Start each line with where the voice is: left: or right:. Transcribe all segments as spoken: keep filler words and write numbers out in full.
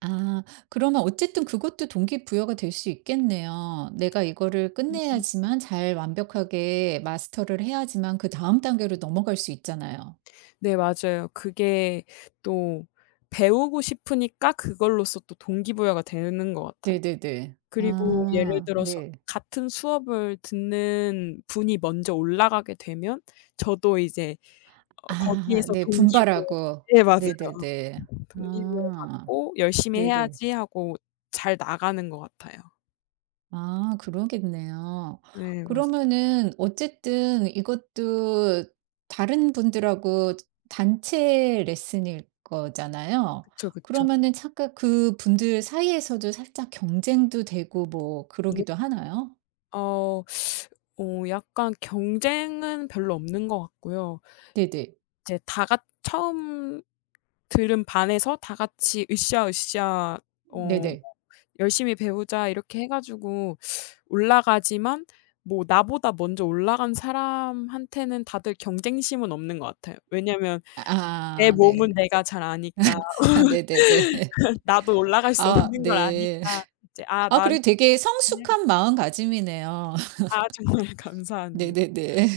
right: 아 그러면 어쨌든 그것도 동기부여가 될 수 있겠네요. 내가 이거를
left: 음 음.
right: 끝내야지만 잘 완벽하게 마스터를 해야지만 그다음 단계로 넘어갈 수 있잖아요.
left: 네 맞아요. 그게 또 배우고 싶으니까 그걸로써 또 동기 부여가 되는 것 같아요.
right: 네네네.
left: 그리고 예를
right: 아
left: 들어서
right: 네.
left: 같은 수업을 듣는 분이 먼저 올라가게 되면 저도 이제 어
right: 아
left: 거기에서
right: 네.
left: 동기 부여
right: 분발하고.
left: 네 맞아요.
right: 네네네.
left: 동기 부여
right: 아.
left: 받고 '열심히
right: 네네.
left: 해야지.' 하고 잘 나가는 것 같아요.
right: 아 그러겠네요.
left: 네. 맞스
right: 그러면은 어쨌든 이것도 다른 분들하고 단체 레슨일 거잖아요.
left: 그쵸, 그쵸.
right: 그러면은 잠깐 그분들 사이에서도 살짝 경쟁도 되고 뭐
left: 네.
right: 그러기도 하나요?
left: 어. 어 약간 경쟁은 별로 없는 것 같고요.
right: 네네.
left: 이제 다 같 처음 들은 반에서 다 같이 으쌰으쌰 어 뭐
right: 네네.
left: 열심히 배우자 이렇게 해 가지고 올라가지만 뭐 나보다 먼저 올라간 사람한테는 다들 경쟁심은 없는 것 같아요. 왜냐면 내
right: 아 네.
left: 몸은 내가 잘 아니까
right: 네네네.
left: 나도 올라갈 수
right: 아
left: 없는 걸
right: 네.
left: 아니까 이제 '아
right: 아
left: 나는
right: 그래도
left: 더
right: 되게
left: 열심히 해야겠'
right: 성숙한 마음가짐이네요.
left: 아 정말 감사합니
right: 네네네.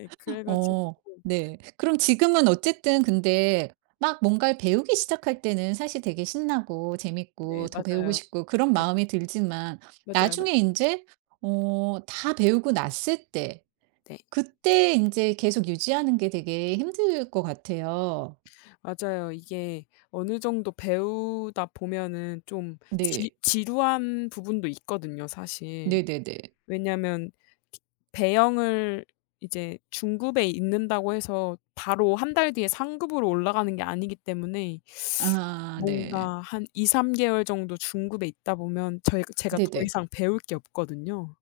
left: 예 그래 가지고
right: 어 네. 그럼 지금은 어쨌든 근데 막 뭔가를 배우기 시작할 때는 사실 되게 신나고 재밌고
left: 네
right: 더 배우고
left: 맞아요.
right: 싶고 그런
left: 네
right: 마음이 들지만
left: 맞아요. 맞아요. 맞
right: 나중에 인제 어 다 배우고 났을 때
left: 네.
right: 그때 인제 계속 유지하는 게 되게 힘들 것 같아요.
left: 맞아요. 이게 어느 정도 배우다 보면 좀 지
right: 네.
left: 지루한 부분도 있거든요, 사실.
right: 네네네.
left: 왜냐면 배영을 이제 중급에 있는다고 해서 바로 한 달 뒤에 상급으로 올라가는 게 아니기 때문에
right: 아 네.
left: 뭔가 한 이삼 개월 정도 중급에 있다 보면 저희가 제가 더
right: 네네.
left: 이상 배울 게 없거든요.